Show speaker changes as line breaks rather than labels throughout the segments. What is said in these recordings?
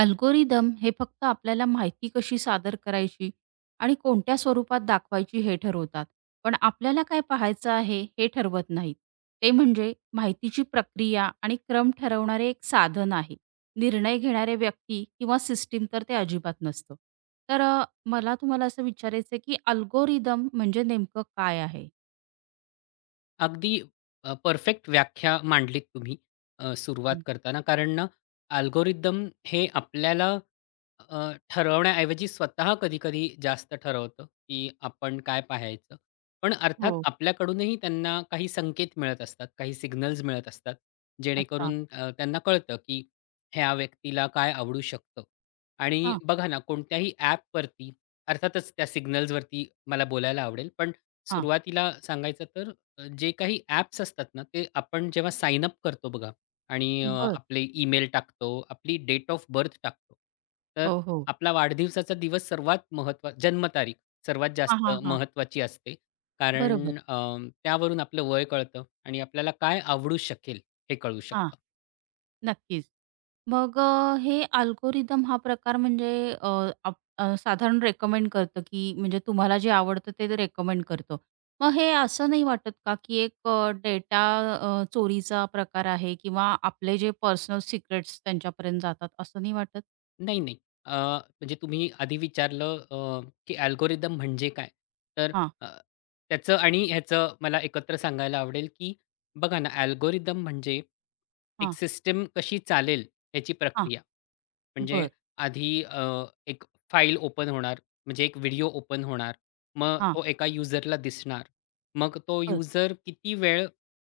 Algorithm हे फक्त आपल्याला माहिती कशी सादर करायची आणि कोणत्या स्वरूपात दाखवायची हे ठरवतात. पण आपल्याला काय पाहायचं आहे हे ठरवत नाहीत. ते म्हणजे माहितीची प्रक्रिया आणि क्रम ठरवणारे एक साधन आहे. निर्णय घेणारे व्यक्ती किंवा सिस्टीम तर ते अजिबात नसतं. तर मला तुम्हाला असं विचारायचं की अल्गोरिदम म्हणजे नेमकं काय आहे?
अगदी परफेक्ट व्याख्या मांडलीत तुम्ही सुरुवात
हं.
करताना. कारण ना अल्गोरिदम हे आपल्याला अ, ठरवण्याऐवजी स्वतः कधी-कधी जास्त ठरवतं, की आपण काय पाहायचं. पण अर्थात
हो.
आपल्याकडूनही त्यांना काही संकेत मिळत असतात, काही सिग्नल्स मिळत असतात,
अच्छा.
जेणेकरून त्यांना कळतं, की ह्या व्यक्तीला काय आवडू शकतं. आणि
हां,
बघा ना कोणत्याही ॲपवरती अर्थातच त्या सिग्नल्सवरती मला बोलायला आवडेल. पण
हां.
सुरुवातीला सांगायचं तर जे काही ॲप्स असतात ना, ते आपण जेव्हा साइन अप करतो बघा आणि
बरं.
आपले ईमेल टाकतो, आपली डेट ऑफ बर्थ टाकतो. तर
हो, हो.
आपला वाढदिवसाचा दिवस सर्वात जन्मतारीख सर्वात
हां,
जास्त
हां, हां.
महत्त्वाची असते.
बरोबर.
कारण त्यावरून आपलं वय कळतं आणि आपल्याला काय आवडू शकेल हे कळू
हां,
शकतं.
नक्कीच. मग हे अल्गोरिदम हा प्रकार म्हणजे अ, साधारण रेकमेंड करतं की म्हणजे तुम्हाला जे आवडतं ते रेकमेंड करतो. मग हे असं नाही वाटत का की एक डेटा चोरीचा प्रकार आहे किंवा आपले जे पर्सनल सिक्रेट्स त्यांच्यापर्यंत जातात असं नाही वाटत?
नाही, नाही. अ, म्हणजे तुम्ही आधी विचारलं की अल्गोरिदम म्हणजे काय? तर
हां,
अ, त्याचं आणि ह्याचं मला एकत्र सांगायला आवडेल, की बघा ना, अल्गोरिदम म्हणजे एक
हां,
सिस्टम कशी चालेल याची
हां.
प्रक्रिया. म्हणजे
बरं.
आधी एक फाईल ओपन होणार, म्हणजे एक व्हिडिओ ओपन होणार. मग
हां.
तो एका युजरला दिसणार. मग तो
बरं.
युजर किती वेळ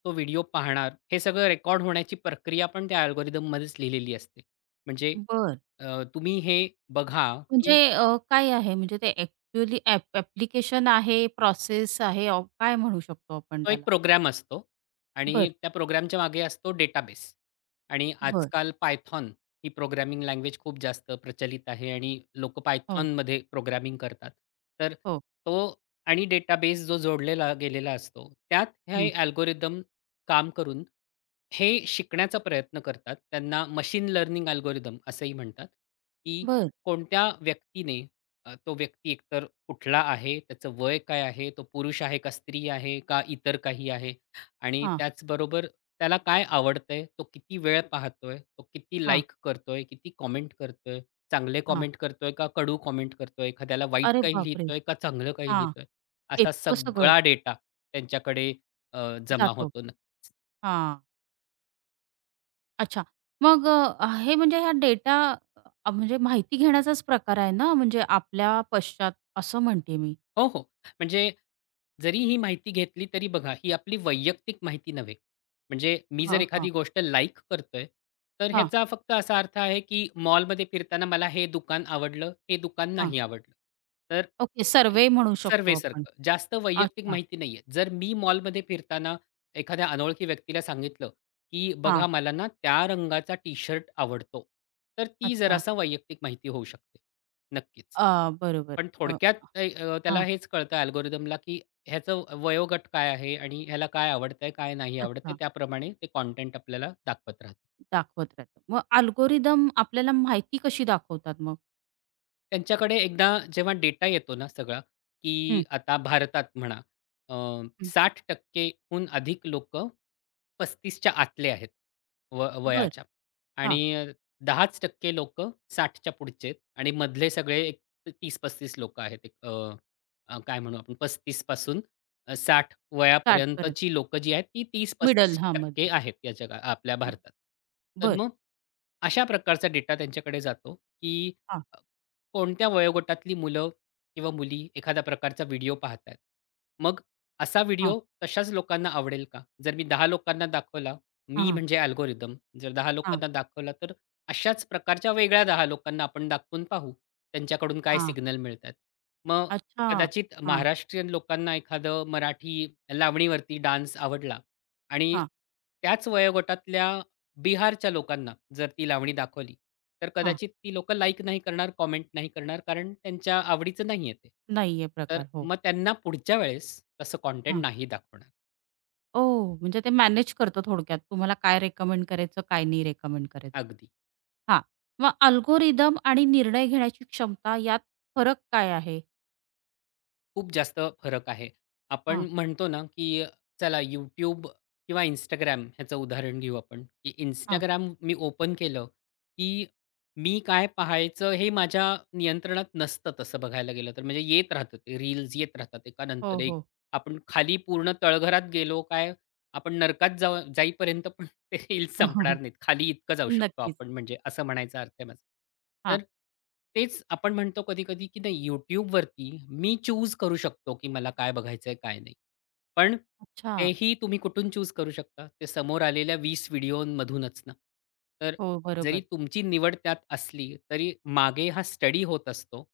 तो व्हिडिओ पाहणार, हे सगळं रेकॉर्ड होण्याची प्रक्रिया पण त्या अल्गोरिदममध्येच लिहिलेली असते. म्हणजे
बरं.
तुम्ही हे बघा,
म्हणजे
की
काय आहे म्हणजे ते ॲक्चुअली ॲप आहे, प्रोसेस आहे, काय म्हणू शकतो आपण
तो एक
त्याला?
प्रोग्राम असतो आणि
बरं.
त्या प्रोग्रामच्या मागे असतो डेटाबेस आणि
बरं.
आजकाल Python ही प्रोग्रामिंग लँग्वेज खूप जास्त प्रचलित आहे आणि लोकं
हो.
Pythonमध्ये प्रोग्रामिंग करतात. तर
हो.
तो आणि डेटाबेस जो जोडलेला गेलेला असतो, त्यात
हं.
हे अल्गोरिदम काम करून हे शिकण्याचा प्रयत्न करतात. त्यांना मशीन लर्निंग अल्गोरिदम असंही म्हणतात, की
बरं.
कोणत्या व्यक्तीने तो व्यक्ती एकतर कुठला आहे, त्याचं वय काय आहे, तो पुरुष आहे का स्त्री आहे का इतर काही आहे? आणि
हां.
त्याचबरोबर त्याला काय आवडतंय, तो किती वेळ पाहतोय, तो किती
हां,
लाइक करतोय, किती कॉमेंट करतोय, चांगले
हां.
कमेंट करतोय का कडू कमेंट करतोय, एखाद्याला वाईट
अरे
काही
बापरे!
लिहितोय का चांगलं काही
हां,
लिहितोय? असा
इतकं सगळं
सगळा डेटा त्यांच्याकडे जमा
जातो.
होतो नक्की.
हां, अच्छा. मग हे म्हणजे हा डेटा म्हणजे माहिती घेण्याचाच प्रकार आहे ना, म्हणजे आपल्या पश्चात असं म्हणते मी.
हो, हो. म्हणजे जरी ही माहिती घेतली तरी बघा, ही आपली वैयक्तिक माहिती नव्हे. म्हणजे मी जर
हां, हां,
एखादी गोष्ट लाइक करतोय, तर
हां,
ह्याचा फक्त असा अर्थ आहे, की मॉलमध्ये फिरताना मला हे दुकान आवडलं, हे दुकान
हां.
नाही आवडलं. तर
ओके,
ती
सर्व्हे म्हणू शकतो आपण.
सर्वेसारखं. जास्त वैयक्तिक
अच्छा.
माहिती नाहीये. जर मी मॉलमध्ये फिरताना एखाद्या अनोळखी व्यक्तीला सांगितलं, की
हां,
"बघा मला ना त्या रंगाचा टी-शर्ट आवडतो." तर ती
अच्छा.
जरासा वैयक्तिक माहिती होऊ शकते. नक्कीच.
अ, बरोबर.
पण
अ,
थोडक्यात ते त्याला
हां,
हेच कळतं अल्गोरिदमला, की ह्याचं वयोगट काय आहे आणि ह्याला काय आवडतंय, काय नाही आवडत आहे.
अच्छा.
त्याप्रमाणे ते कंटेंट आपल्याला दाखवत राहतं.
दाखवत राहतो. मग अल्गोरिदम आपल्याला माहिती कशी दाखवतात मग?
त्यांच्याकडे एकदा जेव्हा डेटा येतो ना सगळा, की
हं,
आता भारतात म्हणा अ,
हं.
60% हून अधिक लोक 35 च्या आतले आहेत व
बरं.
वयाच्या
हां,
आणि 10च टक्के लोक 60 च्या पुढचे आहेत आणि मधले सगळे एक 30-35 लोकं आहेत. एक अ, अ, काय म्हणू आपण 35 पासून 60
स्टार्टपर्यंत.
वयापर्यंतची लोकं जी आहेत ती
मिडल हां,
30-35%
मध्ये.
आहेत या जगात आपल्या भारतात. तर
बरं.
मग अशा प्रकारचा डेटा त्यांच्याकडे जातो, की
हां,
कोणत्या वयोगटातली मुलं किंवा मुली एखाद्या प्रकारचा व्हिडिओ पाहतात. मग असा
हां,
व्हिडिओ तशाच लोकांना आवडेल का? जर मी 10 लोकांना दाखवला, मी
हां.
म्हणजे अल्गोरिदम जर 10
हां,
लोकांना दाखवला, तर अशाच प्रकारच्या वेगळ्या 10 लोकांना आपण दाखवून पाहू, त्यांच्याकडून काय
हां.
सिग्नल मिळतात. मग
अच्छा.
कदाचित
हां,
महाराष्ट्रीयन लोकांना एखादं मराठी लावणीवरती डान्स आवडला आणि
हां,
त्याच वयोगटातल्या बिहारच्या लोकांना जर ती लावणी दाखवली, तर
हां.
कदाचित ती लोकं लाइक नाही करणार, कॉमेंट नाही करणार, कारण त्यांच्या आवडीचं नाहीये ते.
नाहीये
तर
प्रकार. हो.
मग त्यांना पुढच्या वेळेस तसं कंटेंट
हां.
नाही दाखवणार.
ओह! म्हणजे ते मॅनेज करतं थोडक्यात. तुम्हाला काय रेकमेंड करायचं, काय नाही रेकमेंड करायचं.
अगदी.
हां. मग अल्गोरिदम आणि निर्णय घेण्याची क्षमता यात फरक काय आहे?
खूप जास्त फरक आहे. आपण
हां,
म्हणतो ना, की चला YouTube किंवा Instagram ह्याचं उदाहरण घेऊ आपण, की
हां.
इंस्टाग्राम मी ओपन केलं, की मी काय पाहायचं हे माझ्या नियंत्रणात नसतं तसं बघायला गेलं तर. म्हणजे येत राहतं ते रील्स येत राहतात एकानंतर
हो,
एक.
हो.
आपण खाली पूर्ण तळघरात गेलो काय, आपण नरकात जाईपर्यंत ते रील्स संपणार नाहीत. खाली इतकं जाऊ शकतो
नक्कीच.
आपण म्हणजे असं म्हणायचा अर्थ आहे माझा.
हां.
तर तेच आपण म्हणतो कधी-कधी, की नाही YouTubeवरती मी चूज करू शकतो, की मला काय बघायचंय काय नाही. पण
अच्छा.
तेही तुम्ही कुठून चूज करू शकता? ते समोर आलेल्या 20 व्हिडिओमधूनच ना. तर
हो,
जरी
बरोबर.
तुमची निवड त्यात असली, तरी मागे हा स्टडी होत असतो.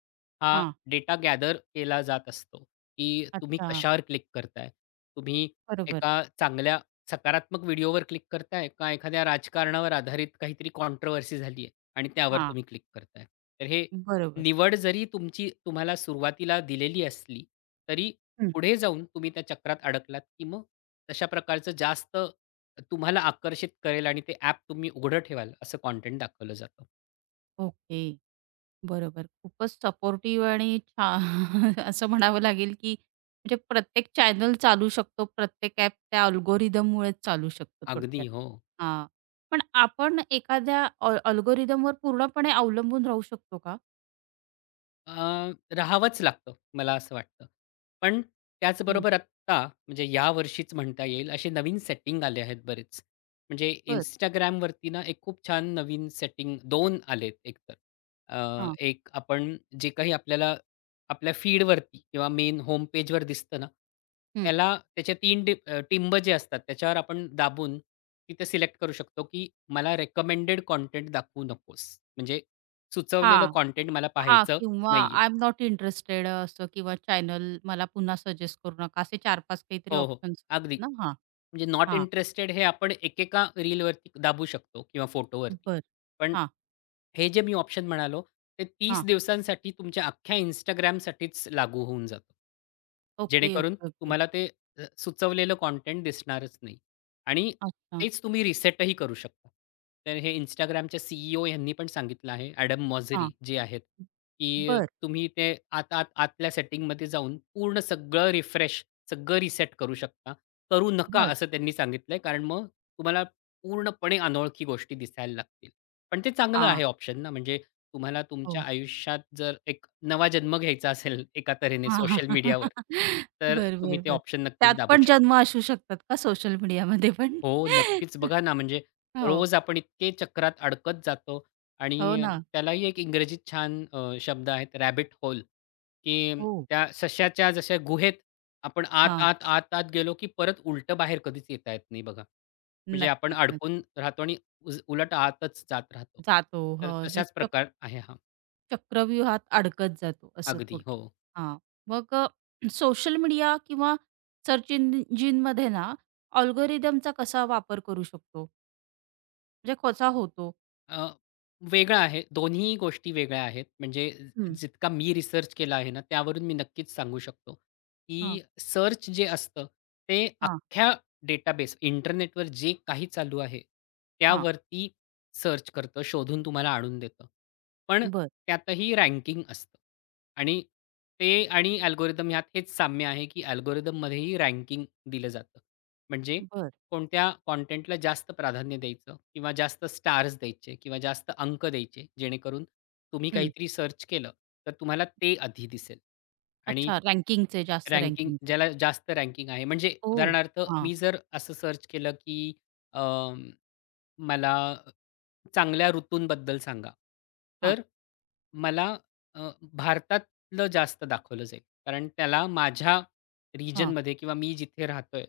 हा
हां.
डेटा गॅदर केला जात असतो, की तुम्ही
अच्छा.
कशावर क्लिक करताय? तुम्ही
बरोबर.
एका चांगल्या सकारात्मक व्हिडिओवर क्लिक करताय का एखाद्या राजकारणावर आधारित काहीतरी कॉन्ट्रोव्हर्सी झाली आहे आणि त्यावर
हां.
तुम्ही क्लिक करताय. तर हे
बरोबर.
निवड जरी तुमची तुम्हाला सुरुवातीला दिलेली असली, तरी
हं.
पुढे जाऊन तुम्ही त्या चक्रात अडकलात, की मग तशा प्रकारचं जास्त तुम्हाला आकर्षित करेल आणि ते ॲप तुम्ही उघडं ठेवाल असं कंटेंट दाखवलं जातं.
ओके. बरोबर. खूपच सपोर्टिव्ह आणि असं म्हणावं लागेल, की म्हणजे प्रत्येक चॅनल चालू शकतो, प्रत्येक ॲप त्या अल्गोरिथममुळेच चालू शकतो
अगदी.
थोडक्यात.
हो.
हां. पण आपण एखाद्या अल्गोरिथमवर पूर्णपणे अवलंबून राहू शकतो का?
अ, राहावंच लागतं, मला असं वाटतं. पण
हं.
त्याचबरोबर आत्ता, म्हणजे यावर्षीच म्हणता येईल, असे नवीन सेटिंग आले आहेत बरेच. म्हणजे
बरं.
Instagramवरती ना, एक खूप छान नवीन सेटिंग दोन आलेत एकतर. अ,
हां.
एक आपण जे काही आपल्याला आपल्या फीडवरती किंवा मेन होम पेजवर दिसतं ना,
हं.
त्याला त्याचे 3 टिंब जे असतात, त्याच्यावर आपण दाबून तिथे सिलेक्ट करू शकतो, की मला रिकमेंडेड कंटेंट दाखवू नकोस. म्हणजे सुचवलेलं
हां.
कंटेंट मला
हां.
पाहायचं
किंवा
नाहीये.
आय एम नॉट इंटरेस्टेड असं किंवा चॅनल मला पुन्हा सजेस्ट करू नका. असे 4-5 काहीतरी
हो, हो.
ऑप्शन्स
अगदी.
ना? हां,
म्हणजे नॉट
हां.
इंटरेस्टेड हे आपण एकेका रीलवरती दाबू शकतो किंवा फोटोवरती.
बरं.
पण
हां,
हे जे मी ऑप्शन म्हणालो, ते 30
हां.
दिवसांसाठी तुमच्या अख्ख्या Instagramसाठीच लागू होऊन जातं.
ओके,
जेणेकरून
ओके, ओके.
तुम्हाला ते सुचवलेलं कंटेंट दिसणारच नाही आणि
अच्छा.
तेच तुम्ही रिसेटही करू शकता. तर हे Instagramच्या सीईओ यांनी पण सांगितलं आहे, एडम
हां.
मॉझेरी जे आहेत, की
बरं.
तुम्ही ते आत, आत, आतल्या सेटिंगमध्ये जाऊन पूर्ण सगळं रिफ्रेश, सगळं रिसेट करू शकता. करू नका
बरं.
असं त्यांनी सांगितलंय, कारण मग तुम्हाला पूर्णपणे अनोळखी गोष्टी दिसायला लागतील. पण ते चांगलं
हां.
आहे ऑप्शन ना, म्हणजे तुम्हाला तुमच्या
हो.
आयुष्यात जर एक नवा जन्म घ्यायचा असेल एका तऱ्हेने
हां,
सोशल
हां.
मीडियावर, तर
बरं,
तुम्ही ते
बरं,
ऑप्शन नक्कीच
त्यात
दाबू
पण जन्म असू शकतात का सोशल मीडियामध्ये पण?
हो, नक्कीच. बघा ना, म्हणजे
हो.
रोज आपण इतके चक्रात अडकत जातो
हो
आणि
ना.
त्यालाही एक इंग्रजीत छान शब्द आहेत रॅबिट होल, की
हो.
त्या सश्याच्या जशा गुहेत आपण आत,
हां.
आत, आत, आत गेलो, की परत उलटं बाहेर कधीच येता येत नाही बघा. म्हणजे आपण
नक्कीच,
अडकून
नक्कीच.
राहतो आणि उलट आतच जात राहतो.
जातो. हो.
तर
म्हणजे
तशाच प्रकार आहे हा.
चक्रव्यूहात अडकत जातो असं
अगदी. हो.
थोडक्यात. हां. मग सोशल मीडिया किंवा सर्च इंजिनमध्ये ना अल्गोरिदमचा कसा वापर करू शकतो? म्हणजे कसा होतो?
अ, वेगळा आहे. दोन्ही गोष्टी वेगळ्या आहेत. म्हणजे
हं.
जितका मी रिसर्च केला आहे ना, त्यावरून मी नक्कीच सांगू शकतो,
हां,
की सर्च जे असतं ते
हां,
अख्ख्या डेटाबेस इंटरनेटवर जे काही चालू आहे,
हां.
त्यावरती सर्च करतं, शोधून तुम्हाला आणून देतं. पण
बरं,
त्यातही रँकिंग असतं आणि ते आणि अल्गोरिदम ह्यात हेच साम्य आहे, की अल्गोरिदममध्येही रँकिंग दिलं जातं. म्हणजे
बरं.
कोणत्या कॉटेंटला जास्त प्राधान्य द्यायचं किंवा जास्त स्टार्स द्यायचे किंवा जास्त अंक द्यायचे जेणेकरून तुम्ही
हं.
काहीतरी सर्च केलं तर तुम्हाला ते आधी दिसेल आणि
अच्छा रँकिंगचे, जास्त
रँकिंग
रँकिंगचे.
ज्याला जास्त रँकिंग आहे म्हणजे
ओह!
उदाहरणार्थ
हां,
मी जर असं सर्च केलं की अ, मला चांगल्या ऋतूंबद्दल सांगा.
हां,
तर मला अ, भारतातलं जास्त दाखवलं जाईल. कारण त्याला माझ्या
हां.
रिजनमध्ये किंवा मी जिथे राहतोय,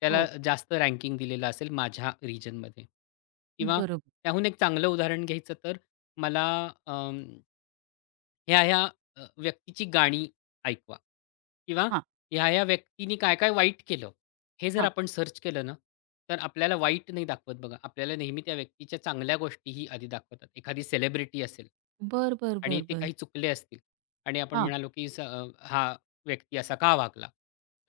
त्याला
हो,
जास्त रँकिंग दिलेलं असेल माझ्या रिजनमध्ये. किंवा
बरोबर.
त्याहून एक चांगलं उदाहरण घ्यायचं तर मला ह्या-ह्या व्यक्तीची गाणी ऐकवा किंवा
हां,
ह्या-ह्या व्यक्तीनी काय-काय वाईट केलं, हे जर
हां.
आपण सर्च केलं ना, तर आपल्याला वाईट नाही दाखवत बघा. आपल्याला नेहमी त्या व्यक्तीच्या चांगल्या गोष्टीही आधी दाखवतात. एखादी सेलिब्रिटी असेल
बरं,
आणि
बरं,
ते
बरं.
काही चुकले असतील आणि आपण
हां,
म्हणालो की हा व्यक्ती असा का वागला?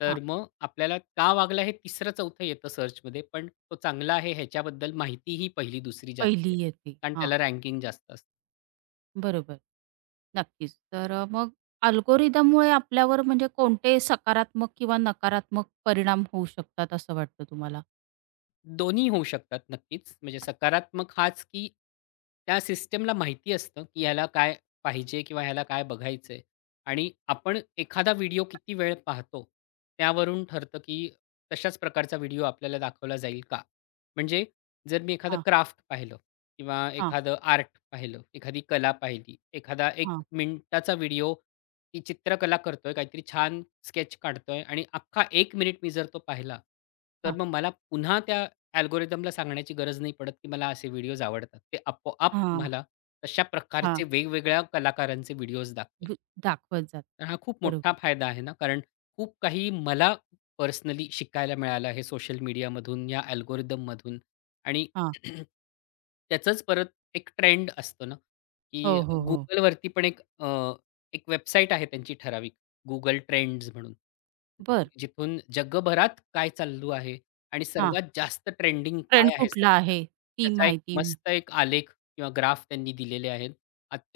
तर
हां.
मग आपल्याला का वागला हे 3रं-4थं येतं सर्चमध्ये, पण तो चांगला आहे ह्याच्याबद्दल माहितीही पहिली-दुसरी जास्त
पहिली
येते.
येते.
कारण
हां,
त्याला रँकिंग जास्त असते.
बरोबर. नक्कीच. तर मग अल्गोरिदममुळे आपल्यावर म्हणजे कोणते सकारात्मक किंवा नकारात्मक परिणाम होऊ शकतात असं वाटतं तुम्हाला?
दोन्ही होऊ शकतात नक्कीच. म्हणजे सकारात्मक हाच, की त्या सिस्टमला माहिती असतं, की ह्याला काय पाहिजे किंवा ह्याला काय बघायचंय आणि आपण एखादा व्हिडिओ किती वेळ पाहतो, त्यावरून ठरतं, की तशाच प्रकारचा व्हिडिओ आपल्याला दाखवला जाईल का? म्हणजे जर मी एखादं
हां,
क्राफ्ट पाहिलं किंवा
हां,
एखादं आर्ट पाहिलं, एखादी कला पाहिली, एखादा 1
हां,
मिनिटाचा व्हिडिओ ती चित्रकला करतोय, काहीतरी छान स्केच काढतोय आणि अख्खा 1 मिनिट मी जर तो पाहिला, तर
हां,
मग मला पुन्हा त्या अल्गोरिदमला सांगण्याची गरज नाही पडत, की मला असे व्हिडिओज आवडतात. ते आपोआप
हां,
तुम्हाला तशा प्रकारचे
हां.
वेगवेगळ्या कलाकारांचे व्हिडिओज दाखवेल.
द दाखवत जात.
तर हा खूप मोठा
बरोबर.
फायदा आहे ना, कारण खूप काही मला पर्सनली शिकायला मिळालं आहे सोशल मीडियामधून, या अल्गोरिदममधून आणि
हां.
त्याचंच परत एक ट्रेंड असतो ना, की
हो, हो, हो.
Googleवरती पण एक वेबसाईट आहे त्यांची ठराविक Google ट्रेंड्स म्हणून.
बरं.
जिथून जगभरात काय चालू आहे आणि
हां.
सर्वात जास्त ट्रेंडिंग
ट्रेंड
काय आहे
कुठला
सध्या,
आहे ती
त्याचा एक
माहिती.
मस्त एक आलेख किंवा ग्राफ त्यांनी दिलेले आहेत.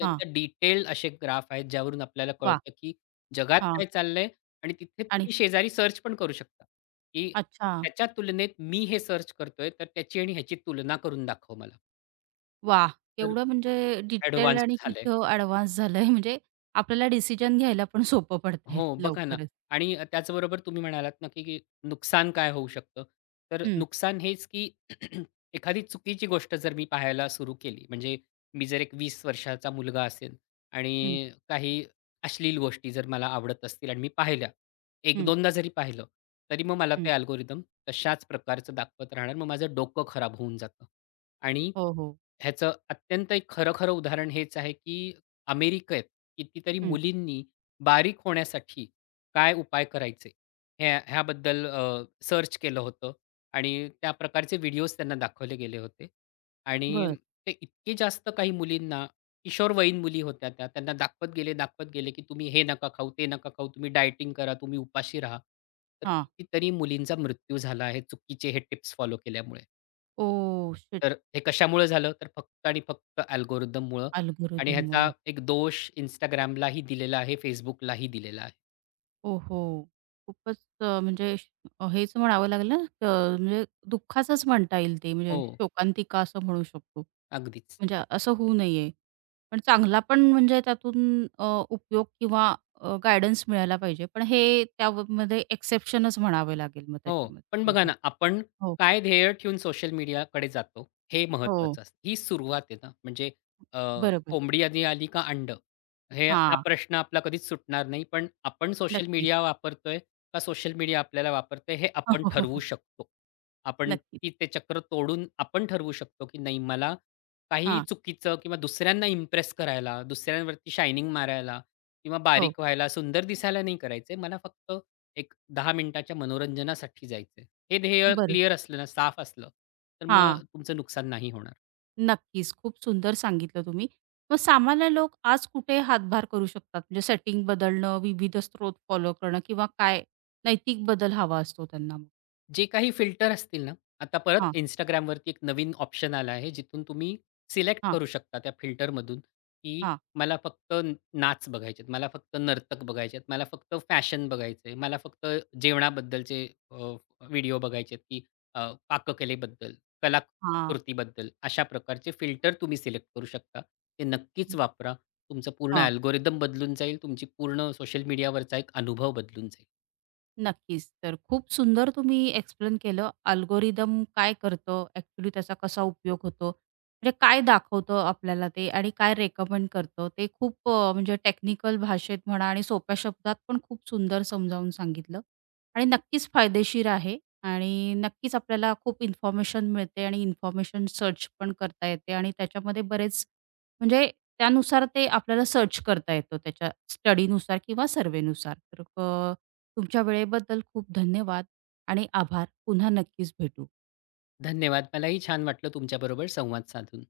हां.
डिटेल्ड असे ग्राफ आहेत, ज्यावरून आपल्याला
वाह!
कळतं, की जगात
हां.
काय चाललंय आणि तिथे
आणि
तुम्ही शेजारी सर्च पण करू शकता, की
अच्छा.
त्याच्या तुलनेत मी हे सर्च करतोय, तर त्याची आणि ह्याची तुलना करून दाखव मला.
वाह!
तर
एवढं म्हणजे डिटेल
ॲडव्हान्स्ड
आणि
झालंय.
तिथं ॲडव्हान्स झालंय म्हणजे आपल्याला डिसिजन घ्यायला पण सोपं पडतंय
हो, बघा ना
लवकरच.
आणि त्याचबरोबर तुम्ही म्हणालात ना, की की नुकसान काय होऊ शकतं? तर
हं,
नुकसान हेच, की एखादी चुकीची गोष्ट जर मी पाहायला सुरू केली, म्हणजे मी जर एक 20 वर्षाचा मुलगा असेल
हं,
आणि काही अश्लील गोष्टी जर मला आवडत असतील आणि मी पाहिल्या,
हं,
1-2दा जरी पाहिलं, तरी मग मला
हं.
ते अल्गोरिदम तशाच प्रकारचं दाखवत राहणार. मग माझं डोकं खराब होऊन जातं आणि
हो, हो.
ह्याचं अत्यंत एक खरं-खरं उदाहरण हेच आहे, की अमेरिकेत कितीतरी
हं.
मुलींनी बारीक होण्यासाठी काय उपाय करायचे? ह्या ह्याबद्दल सर्च केलं होतं आणि त्या प्रकारचे व्हिडिओज त्यांना दाखवले गेले होते. आणि
बरं.
ते इतके जास्त काही मुलींना, किशोरवयीन मुली होत्या त्या, त्यांना दाखवत गेले, दाखवत गेले, की तुम्ही हे नका खाऊ, ते नका खाऊ, तुम्ही डायटिंग करा, तुम्ही उपाशी राहा. तर
हां.
कितीतरी मुलींचा मृत्यू झाला आहे चुकीचे हे टिप्स फॉलो केल्यामुळे.
Oh shit!
तर हे कशामुळे झालं? तर फक्त आणि फक्त अल्गोरिथममुळं आणि ह्याचा
अल्गोरिदममुळे.
एक दोष Instagramलाही दिलेला आहे, Facebookलाही दिलेला आहे.
ओहो! खूपच म्हणजे हेच म्हणावं लागेल ना, म्हणजे दुःखाचंच म्हणता येईल ते म्हणजे
हो,
शोकांतिका असं म्हणू शकतो.
अगदीच.
म्हणजे असं होऊ नये. पण चांगला पण म्हणजे त्यातून उपयोग किंवा गाईडन्स मिळायला पाहिजे. पण हे त्यामध्ये एक्सेप्शनच म्हणावे लागेल मग
हो, पण
त्याच्यामध्ये.
बघा
हो,
ना, आपण
हो,
काय ध्येय ठेवून सोशल मीडियाकडे जातो, हे
हो.
महत्त्वाचं असतं. ही सुरुवात आहे ना, म्हणजे अ,
बरोबर.
कोंबडी आधी आली का अंड हे हा
हां,
प्रश्न आपला कधीच सुटणार नाही. पण आपण सोशल
नक्कीच.
मीडिया वापरतोय का सोशल मीडिया आपल्याला वापरतंय, हे
हो,
आपण
हो, हो,
ठरवू
हो.
शकतो. आपण
नक्कीच.
ती ते चक्र तोडून आपण ठरवू शकतो, की नाही मला काहीही
हां,
चुकीचं किंवा दुसऱ्यांना इम्प्रेस करायला, दुसऱ्यांवरती शायनिंग मारायला किंवा
हो.
बारीक व्हायला, सुंदर दिसायला नाही करायचंय. मला फक्त एक 10 मिनिटाच्या मनोरंजनासाठी जायचं हे ध्येय
बरोबर.
क्लिअर असलं ना, साफ असलं, तर
हां,
मग तुमचं नुकसान नाही होणार.
नक्कीच. खूप सुंदर सांगितलं तुम्ही. मग सामान्य लोक आज कुठे हातभार करू शकतात? म्हणजे सेटिंग बदलणं, विविध स्रोत फॉलो करणं किंवा काय नैतिक बदल हवा असतो त्यांना?
जे काही फिल्टर असतील ना, आता परत
हां,
Instagramवरती एक नवीन ऑप्शन आला आहे, जिथून तुम्ही सिलेक्ट
हां,
करू शकता त्या फिल्टरमधून, की
हां,
मला फक्त नाच बघायचे आहेत, मला फक्त नर्तक बघायचे आहेत, मला फक्त फॅशन बघायचं आहे, मला फक्त जेवणाबद्दलचे व्हिडिओ बघायचे की पाककलेबद्दल,
हां.
कलाकृतीबद्दल अशा प्रकारचे फिल्टर तुम्ही सिलेक्ट करू शकता. ते नक्कीच वापरा. तुमचं पूर्ण
हां.
अल्गोरिदम बदलून जाईल. तुमची पूर्ण सोशल मीडियावरचा एक अनुभव बदलून जाईल.
नक्कीच. तर खूप सुंदर तुम्ही एक्सप्लेन केलं. अल्गोरिदम काय करतं? ॲक्चुअली त्याचा कसा उपयोग होतो? म्हणजे काय दाखवतं आपल्याला ते आणि काय रेकमेंड करतं? ते खूप म्हणजे टेक्निकल भाषेत म्हणा आणि सोप्या शब्दात पण खूप सुंदर समजावून सांगितलं आणि नक्कीच फायदेशीर आहे आणि नक्कीच आपल्याला खूप इन्फॉर्मेशन मिळते आणि इन्फॉर्मेशन सर्च पण करता येते आणि त्याच्यामध्ये बरेच म्हणजे त्यानुसार ते आपल्याला सर्च करता येतो त्याच्या स्टडीनुसार किंवा सर्व्हेनुसार. तर तुमच्या वेळेबद्दल खूप धन्यवाद आणि आभार. पुन्हा नक्कीच भेटू.
धन्यवाद. मलाही छान वाटलं तुमच्याबरोबर संवाद साधून.